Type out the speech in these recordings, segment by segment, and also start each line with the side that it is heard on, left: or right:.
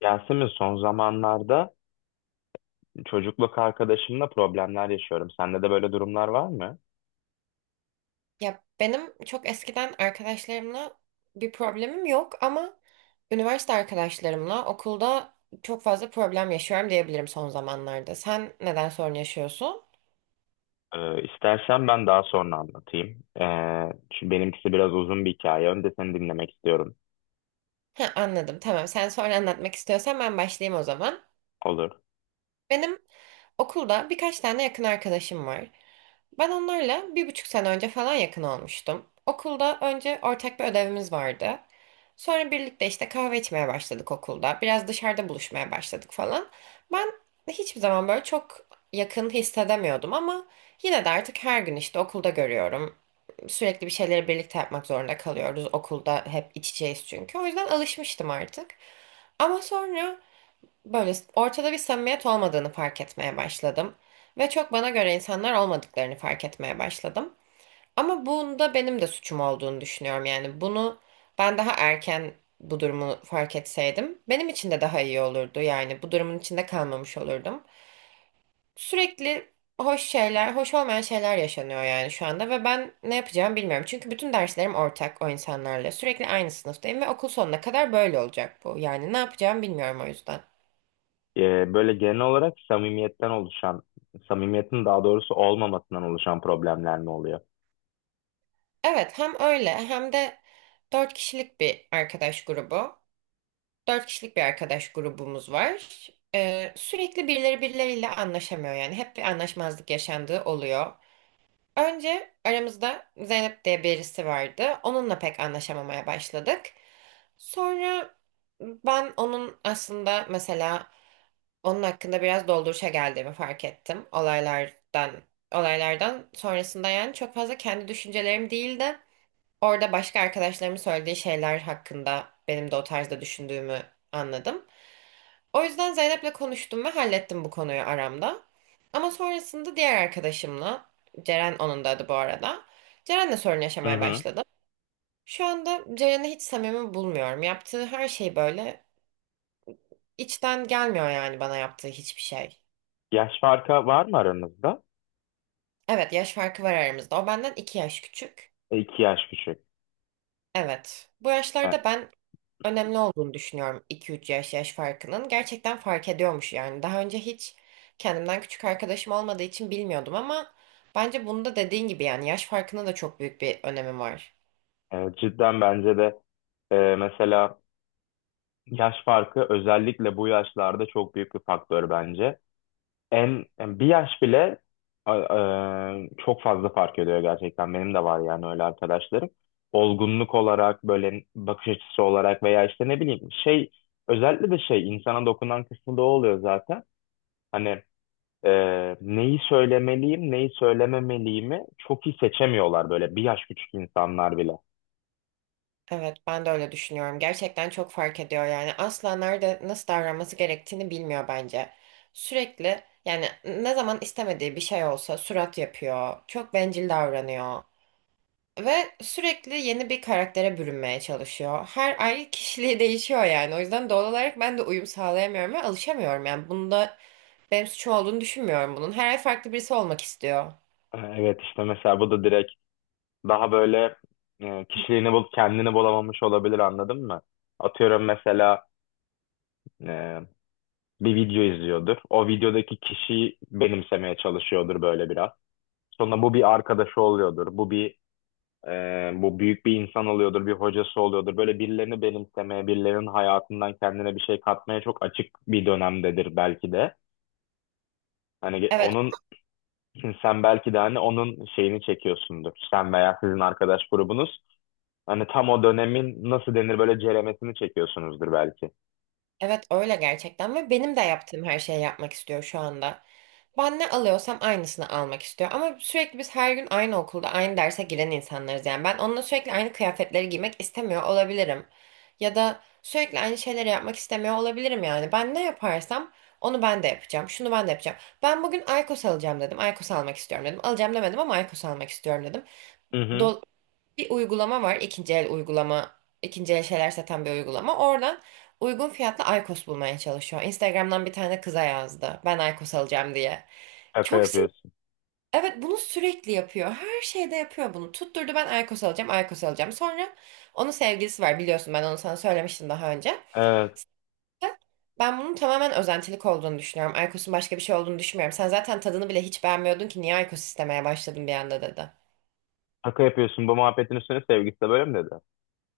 left: Yasemin, son zamanlarda çocukluk arkadaşımla problemler yaşıyorum. Sende de böyle durumlar var mı?
right: Ya benim çok eskiden arkadaşlarımla bir problemim yok ama üniversite arkadaşlarımla okulda çok fazla problem yaşıyorum diyebilirim son zamanlarda. Sen neden sorun yaşıyorsun?
left: İstersen ben daha sonra anlatayım. Çünkü benimkisi biraz uzun bir hikaye. Önce seni dinlemek istiyorum.
right: Ha, anladım. Tamam. Sen sonra anlatmak istiyorsan ben başlayayım o zaman.
left: Olur.
right: Benim okulda birkaç tane yakın arkadaşım var. Ben onlarla bir buçuk sene önce falan yakın olmuştum. Okulda önce ortak bir ödevimiz vardı. Sonra birlikte işte kahve içmeye başladık okulda. Biraz dışarıda buluşmaya başladık falan. Ben hiçbir zaman böyle çok yakın hissedemiyordum ama yine de artık her gün işte okulda görüyorum. Sürekli bir şeyleri birlikte yapmak zorunda kalıyoruz. Okulda hep içeceğiz çünkü. O yüzden alışmıştım artık. Ama sonra böyle ortada bir samimiyet olmadığını fark etmeye başladım. Ve çok bana göre insanlar olmadıklarını fark etmeye başladım. Ama bunda benim de suçum olduğunu düşünüyorum. Yani bunu ben daha erken bu durumu fark etseydim benim için de daha iyi olurdu. Yani bu durumun içinde kalmamış olurdum. Sürekli hoş şeyler, hoş olmayan şeyler yaşanıyor yani şu anda ve ben ne yapacağımı bilmiyorum. Çünkü bütün derslerim ortak o insanlarla. Sürekli aynı sınıftayım ve okul sonuna kadar böyle olacak bu. Yani ne yapacağımı bilmiyorum o yüzden.
left: Böyle genel olarak samimiyetten oluşan, samimiyetin daha doğrusu olmamasından oluşan problemler mi oluyor?
right: Evet, hem öyle hem de dört kişilik bir arkadaş grubu. Dört kişilik bir arkadaş grubumuz var. Sürekli birileri birileriyle anlaşamıyor yani. Hep bir anlaşmazlık yaşandığı oluyor. Önce aramızda Zeynep diye birisi vardı. Onunla pek anlaşamamaya başladık. Sonra ben onun aslında mesela onun hakkında biraz dolduruşa geldiğimi fark ettim. Olaylardan sonrasında yani çok fazla kendi düşüncelerim değildi. Orada başka arkadaşlarımın söylediği şeyler hakkında benim de o tarzda düşündüğümü anladım. O yüzden Zeynep'le konuştum ve hallettim bu konuyu aramda. Ama sonrasında diğer arkadaşımla, Ceren onun da adı bu arada. Ceren'le sorun
left: Hı
right: yaşamaya
left: hı.
right: başladım. Şu anda Ceren'i hiç samimi bulmuyorum. Yaptığı her şey böyle içten gelmiyor yani bana yaptığı hiçbir şey.
left: Yaş farkı var mı aranızda?
right: Evet yaş farkı var aramızda. O benden iki yaş küçük.
left: E, iki yaş küçük.
right: Evet. Bu
left: E,
right: yaşlarda ben önemli olduğunu düşünüyorum 2-3 yaş farkının. Gerçekten fark ediyormuş yani. Daha önce hiç kendimden küçük arkadaşım olmadığı için bilmiyordum ama bence bunda dediğin gibi yani yaş farkına da çok büyük bir önemi var.
left: Cidden bence de, mesela yaş farkı özellikle bu yaşlarda çok büyük bir faktör bence. En yani bir yaş bile çok fazla fark ediyor gerçekten. Benim de var yani öyle arkadaşlarım. Olgunluk olarak, böyle bakış açısı olarak veya işte ne bileyim şey, özellikle de şey insana dokunan kısmı da o oluyor zaten. Hani, neyi söylemeliyim, neyi söylememeliyimi çok iyi seçemiyorlar böyle bir yaş küçük insanlar bile.
right: Evet, ben de öyle düşünüyorum. Gerçekten çok fark ediyor yani. Asla nerede nasıl davranması gerektiğini bilmiyor bence. Sürekli yani ne zaman istemediği bir şey olsa surat yapıyor. Çok bencil davranıyor. Ve sürekli yeni bir karaktere bürünmeye çalışıyor. Her ay kişiliği değişiyor yani. O yüzden doğal olarak ben de uyum sağlayamıyorum ve alışamıyorum. Yani bunda benim suçum olduğunu düşünmüyorum bunun. Her ay farklı birisi olmak istiyor.
left: E, evet, işte mesela bu da direkt daha böyle, kişiliğini bulup kendini bulamamış olabilir, anladın mı? Atıyorum, mesela, e, bir video izliyordur. O videodaki kişiyi benimsemeye çalışıyordur böyle biraz. Sonra bu bir arkadaşı oluyordur. Bu büyük bir insan oluyordur, bir hocası oluyordur. Böyle birilerini benimsemeye, birilerinin hayatından kendine bir şey katmaya çok açık bir dönemdedir belki de.
right: Evet,
left: Onun, sen belki de hani onun şeyini çekiyorsundur. Sen veya sizin arkadaş grubunuz hani tam o dönemin nasıl denir böyle ceremesini çekiyorsunuzdur belki.
right: evet öyle gerçekten ve benim de yaptığım her şeyi yapmak istiyor şu anda. Ben ne alıyorsam aynısını almak istiyor. Ama sürekli biz her gün aynı okulda aynı derse giren insanlarız yani. Ben onunla sürekli aynı kıyafetleri giymek istemiyor olabilirim. Ya da sürekli aynı şeyleri yapmak istemiyor olabilirim yani. Ben ne yaparsam onu ben de yapacağım. Şunu ben de yapacağım. Ben bugün Aykos alacağım dedim. Aykos almak istiyorum dedim. Alacağım demedim ama Aykos almak istiyorum dedim,
left: Hı hı.
right: do- bir uygulama var. İkinci el uygulama, ikinci el şeyler satan bir uygulama. Oradan uygun fiyatlı Aykos bulmaya çalışıyor. Instagram'dan bir tane kıza yazdı. Ben Aykos alacağım diye.
left: Şaka
right: Çok sinir.
left: yapıyorsun.
right: Evet bunu sürekli yapıyor. Her şeyde yapıyor bunu. Tutturdu ben Aykos alacağım, Aykos alacağım. Sonra onun sevgilisi var biliyorsun ben onu sana söylemiştim daha önce.
left: Evet.
right: Ben bunun tamamen özentilik olduğunu düşünüyorum. Aykos'un başka bir şey olduğunu düşünmüyorum. Sen zaten tadını bile hiç beğenmiyordun ki niye Aykos istemeye başladın bir anda dedi.
left: Şaka yapıyorsun, bu muhabbetin üstüne sevgisi de böyle mi dedi?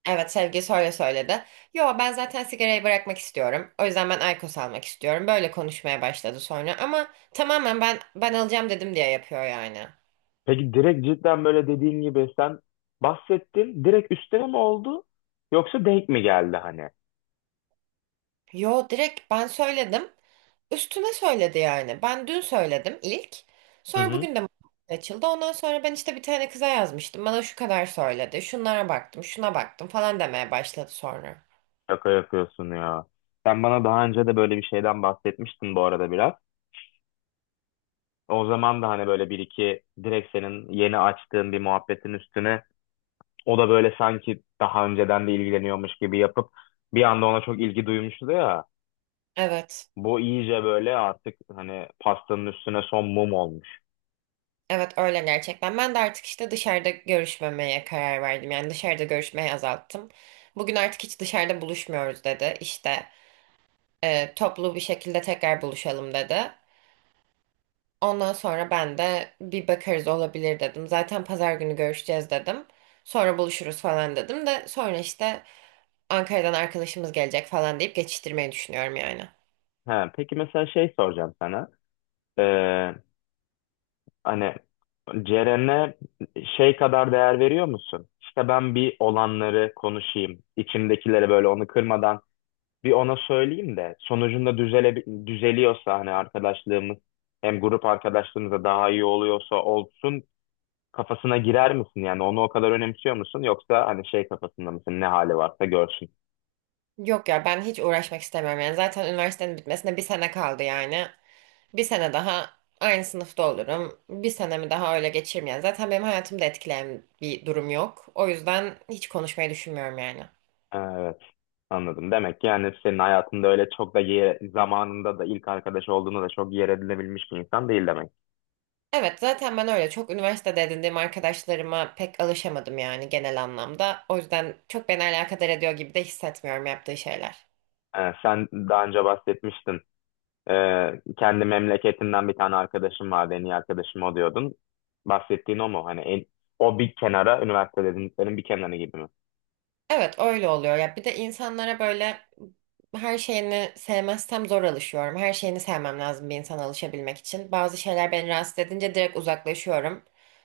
right: Evet sevgilisi öyle söyledi. Yo ben zaten sigarayı bırakmak istiyorum. O yüzden ben IQOS almak istiyorum. Böyle konuşmaya başladı sonra ama tamamen ben alacağım dedim diye yapıyor yani.
left: Peki direkt cidden böyle dediğin gibi, sen bahsettin direkt üstüne mi oldu, yoksa denk mi geldi hani?
right: Yo direkt ben söyledim. Üstüne söyledi yani. Ben dün söyledim ilk.
left: Hı
right: Sonra
left: hı.
right: bugün de açıldı. Ondan sonra ben işte bir tane kıza yazmıştım. Bana şu kadar söyledi. Şunlara baktım, şuna baktım falan demeye başladı sonra.
left: Şaka yapıyorsun ya. Sen bana daha önce de böyle bir şeyden bahsetmiştin bu arada, biraz. O zaman da hani böyle bir iki direkt senin yeni açtığın bir muhabbetin üstüne, o da böyle sanki daha önceden de ilgileniyormuş gibi yapıp bir anda ona çok ilgi duymuştu ya.
right: Evet.
left: Bu iyice böyle artık hani pastanın üstüne son mum olmuş.
right: Evet öyle gerçekten. Ben de artık işte dışarıda görüşmemeye karar verdim. Yani dışarıda görüşmeyi azalttım. Bugün artık hiç dışarıda buluşmuyoruz dedi. İşte toplu bir şekilde tekrar buluşalım dedi. Ondan sonra ben de bir bakarız olabilir dedim. Zaten pazar günü görüşeceğiz dedim. Sonra buluşuruz falan dedim de sonra işte Ankara'dan arkadaşımız gelecek falan deyip geçiştirmeyi düşünüyorum yani.
left: Ha, peki mesela şey soracağım sana. Ee, Hani Ceren'e şey kadar değer veriyor musun? İşte ben bir olanları konuşayım, içimdekileri böyle onu kırmadan bir ona söyleyeyim de sonucunda düzeliyorsa hani arkadaşlığımız, hem grup arkadaşlığımız da daha iyi oluyorsa olsun kafasına girer misin? Yani onu o kadar önemsiyor musun? Yoksa hani şey kafasında mısın, ne hali varsa görsün?
right: Yok ya ben hiç uğraşmak istemiyorum yani. Zaten üniversitenin bitmesine bir sene kaldı yani. Bir sene daha aynı sınıfta olurum. Bir senemi daha öyle geçiririm yani. Zaten benim hayatımda etkileyen bir durum yok. O yüzden hiç konuşmayı düşünmüyorum yani.
left: Ha, evet, anladım. Demek ki yani senin hayatında öyle çok da yer, zamanında da ilk arkadaş olduğunda da çok yer edinebilmiş bir insan değil demek.
right: Evet zaten ben öyle çok üniversitede edindiğim arkadaşlarıma pek alışamadım yani genel anlamda. O yüzden çok beni alakadar ediyor gibi de hissetmiyorum yaptığı şeyler.
left: Sen daha önce bahsetmiştin. Kendi memleketinden bir tane arkadaşım vardı, en iyi arkadaşım o diyordun. Bahsettiğin o mu? O bir kenara, üniversite dediklerin bir kenarı gibi mi?
right: Evet öyle oluyor. Ya bir de insanlara böyle her şeyini sevmezsem zor alışıyorum. Her şeyini sevmem lazım bir insana alışabilmek için. Bazı şeyler beni rahatsız edince direkt uzaklaşıyorum.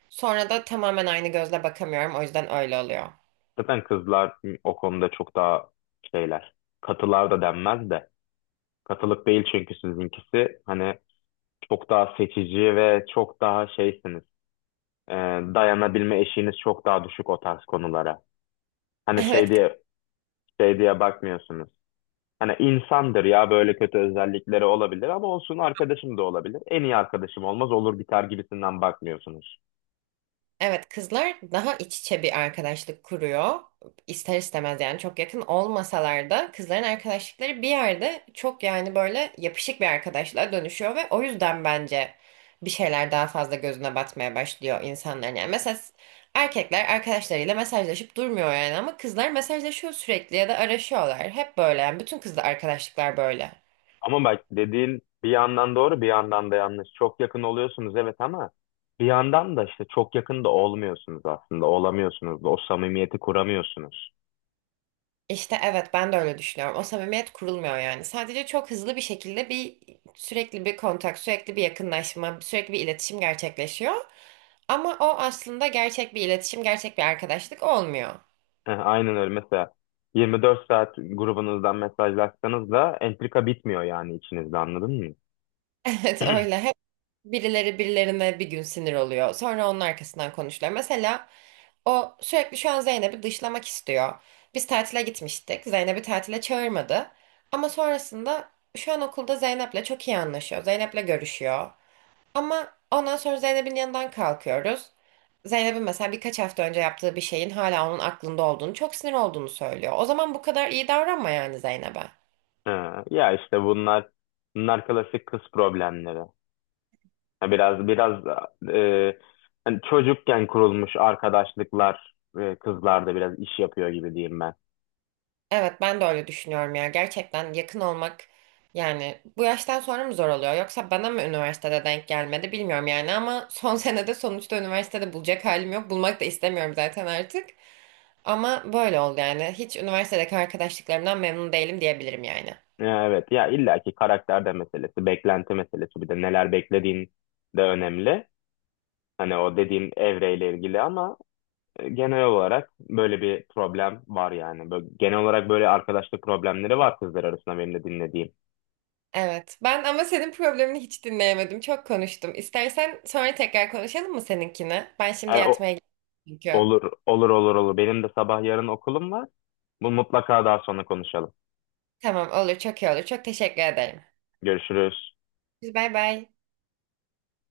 right: Sonra da tamamen aynı gözle bakamıyorum. O yüzden öyle oluyor.
left: Zaten kızlar o konuda çok daha şeyler. Katılar da denmez de. Katılık değil çünkü sizinkisi. Hani çok daha seçici ve çok daha şeysiniz. e, Dayanabilme eşiğiniz çok daha düşük o tarz konulara. Hani şey
right: Evet,
left: diye şey diye bakmıyorsunuz. Hani insandır ya, böyle kötü özellikleri olabilir ama olsun arkadaşım da olabilir. En iyi arkadaşım olmaz, olur biter gibisinden bakmıyorsunuz.
right: evet kızlar daha iç içe bir arkadaşlık kuruyor. İster istemez yani çok yakın olmasalar da kızların arkadaşlıkları bir yerde çok yani böyle yapışık bir arkadaşlığa dönüşüyor ve o yüzden bence bir şeyler daha fazla gözüne batmaya başlıyor insanların. Yani mesela erkekler arkadaşlarıyla mesajlaşıp durmuyor yani ama kızlar mesajlaşıyor sürekli ya da araşıyorlar. Hep böyle yani bütün kızla arkadaşlıklar böyle.
left: Ama bak dediğin bir yandan doğru, bir yandan da yanlış. Çok yakın oluyorsunuz evet, ama bir yandan da işte çok yakın da olmuyorsunuz aslında. Olamıyorsunuz da, o samimiyeti kuramıyorsunuz.
right: İşte evet ben de öyle düşünüyorum. O samimiyet kurulmuyor yani. Sadece çok hızlı bir şekilde sürekli bir kontak, sürekli bir yakınlaşma, sürekli bir iletişim gerçekleşiyor. Ama o aslında gerçek bir iletişim, gerçek bir arkadaşlık olmuyor.
left: Eh, aynen öyle. Mesela 24 saat grubunuzdan mesajlaşsanız da entrika bitmiyor yani içinizde, anladın mı?
right: Evet öyle. Hep birileri birilerine bir gün sinir oluyor. Sonra onun arkasından konuşuyor. Mesela o sürekli şu an Zeynep'i dışlamak istiyor. Biz tatile gitmiştik. Zeynep'i tatile çağırmadı. Ama sonrasında şu an okulda Zeynep'le çok iyi anlaşıyor. Zeynep'le görüşüyor. Ama ondan sonra Zeynep'in yanından kalkıyoruz. Zeynep'in mesela birkaç hafta önce yaptığı bir şeyin hala onun aklında olduğunu, çok sinir olduğunu söylüyor. O zaman bu kadar iyi davranma yani Zeynep'e.
left: Ee, Ya işte bunlar klasik kız problemleri. Ya biraz biraz e, hani çocukken kurulmuş arkadaşlıklar, kızlarda biraz iş yapıyor gibi diyeyim ben.
right: Evet ben de öyle düşünüyorum ya. Gerçekten yakın olmak yani bu yaştan sonra mı zor oluyor? Yoksa bana mı üniversitede denk gelmedi bilmiyorum yani ama son senede sonuçta üniversitede bulacak halim yok. Bulmak da istemiyorum zaten artık. Ama böyle oldu yani. Hiç üniversitedeki arkadaşlıklarımdan memnun değilim diyebilirim yani.
left: Evet ya, illaki karakter de meselesi, beklenti meselesi, bir de neler beklediğin de önemli. Hani o dediğim evreyle ilgili ama. E, genel olarak böyle bir problem var yani. Böyle, genel olarak böyle arkadaşlık problemleri var kızlar arasında benim de dinlediğim.
right: Evet. Ben ama senin problemini hiç dinleyemedim. Çok konuştum. İstersen sonra tekrar konuşalım mı seninkini? Ben
left: E,
right: şimdi
left: o,
right: yatmaya gidiyorum çünkü.
left: olur, olur, olur, olur. Benim de sabah yarın okulum var. Bu mutlaka daha sonra konuşalım.
right: Tamam olur. Çok iyi olur. Çok teşekkür ederim.
left: Görüşürüz.
right: Biz bay bay.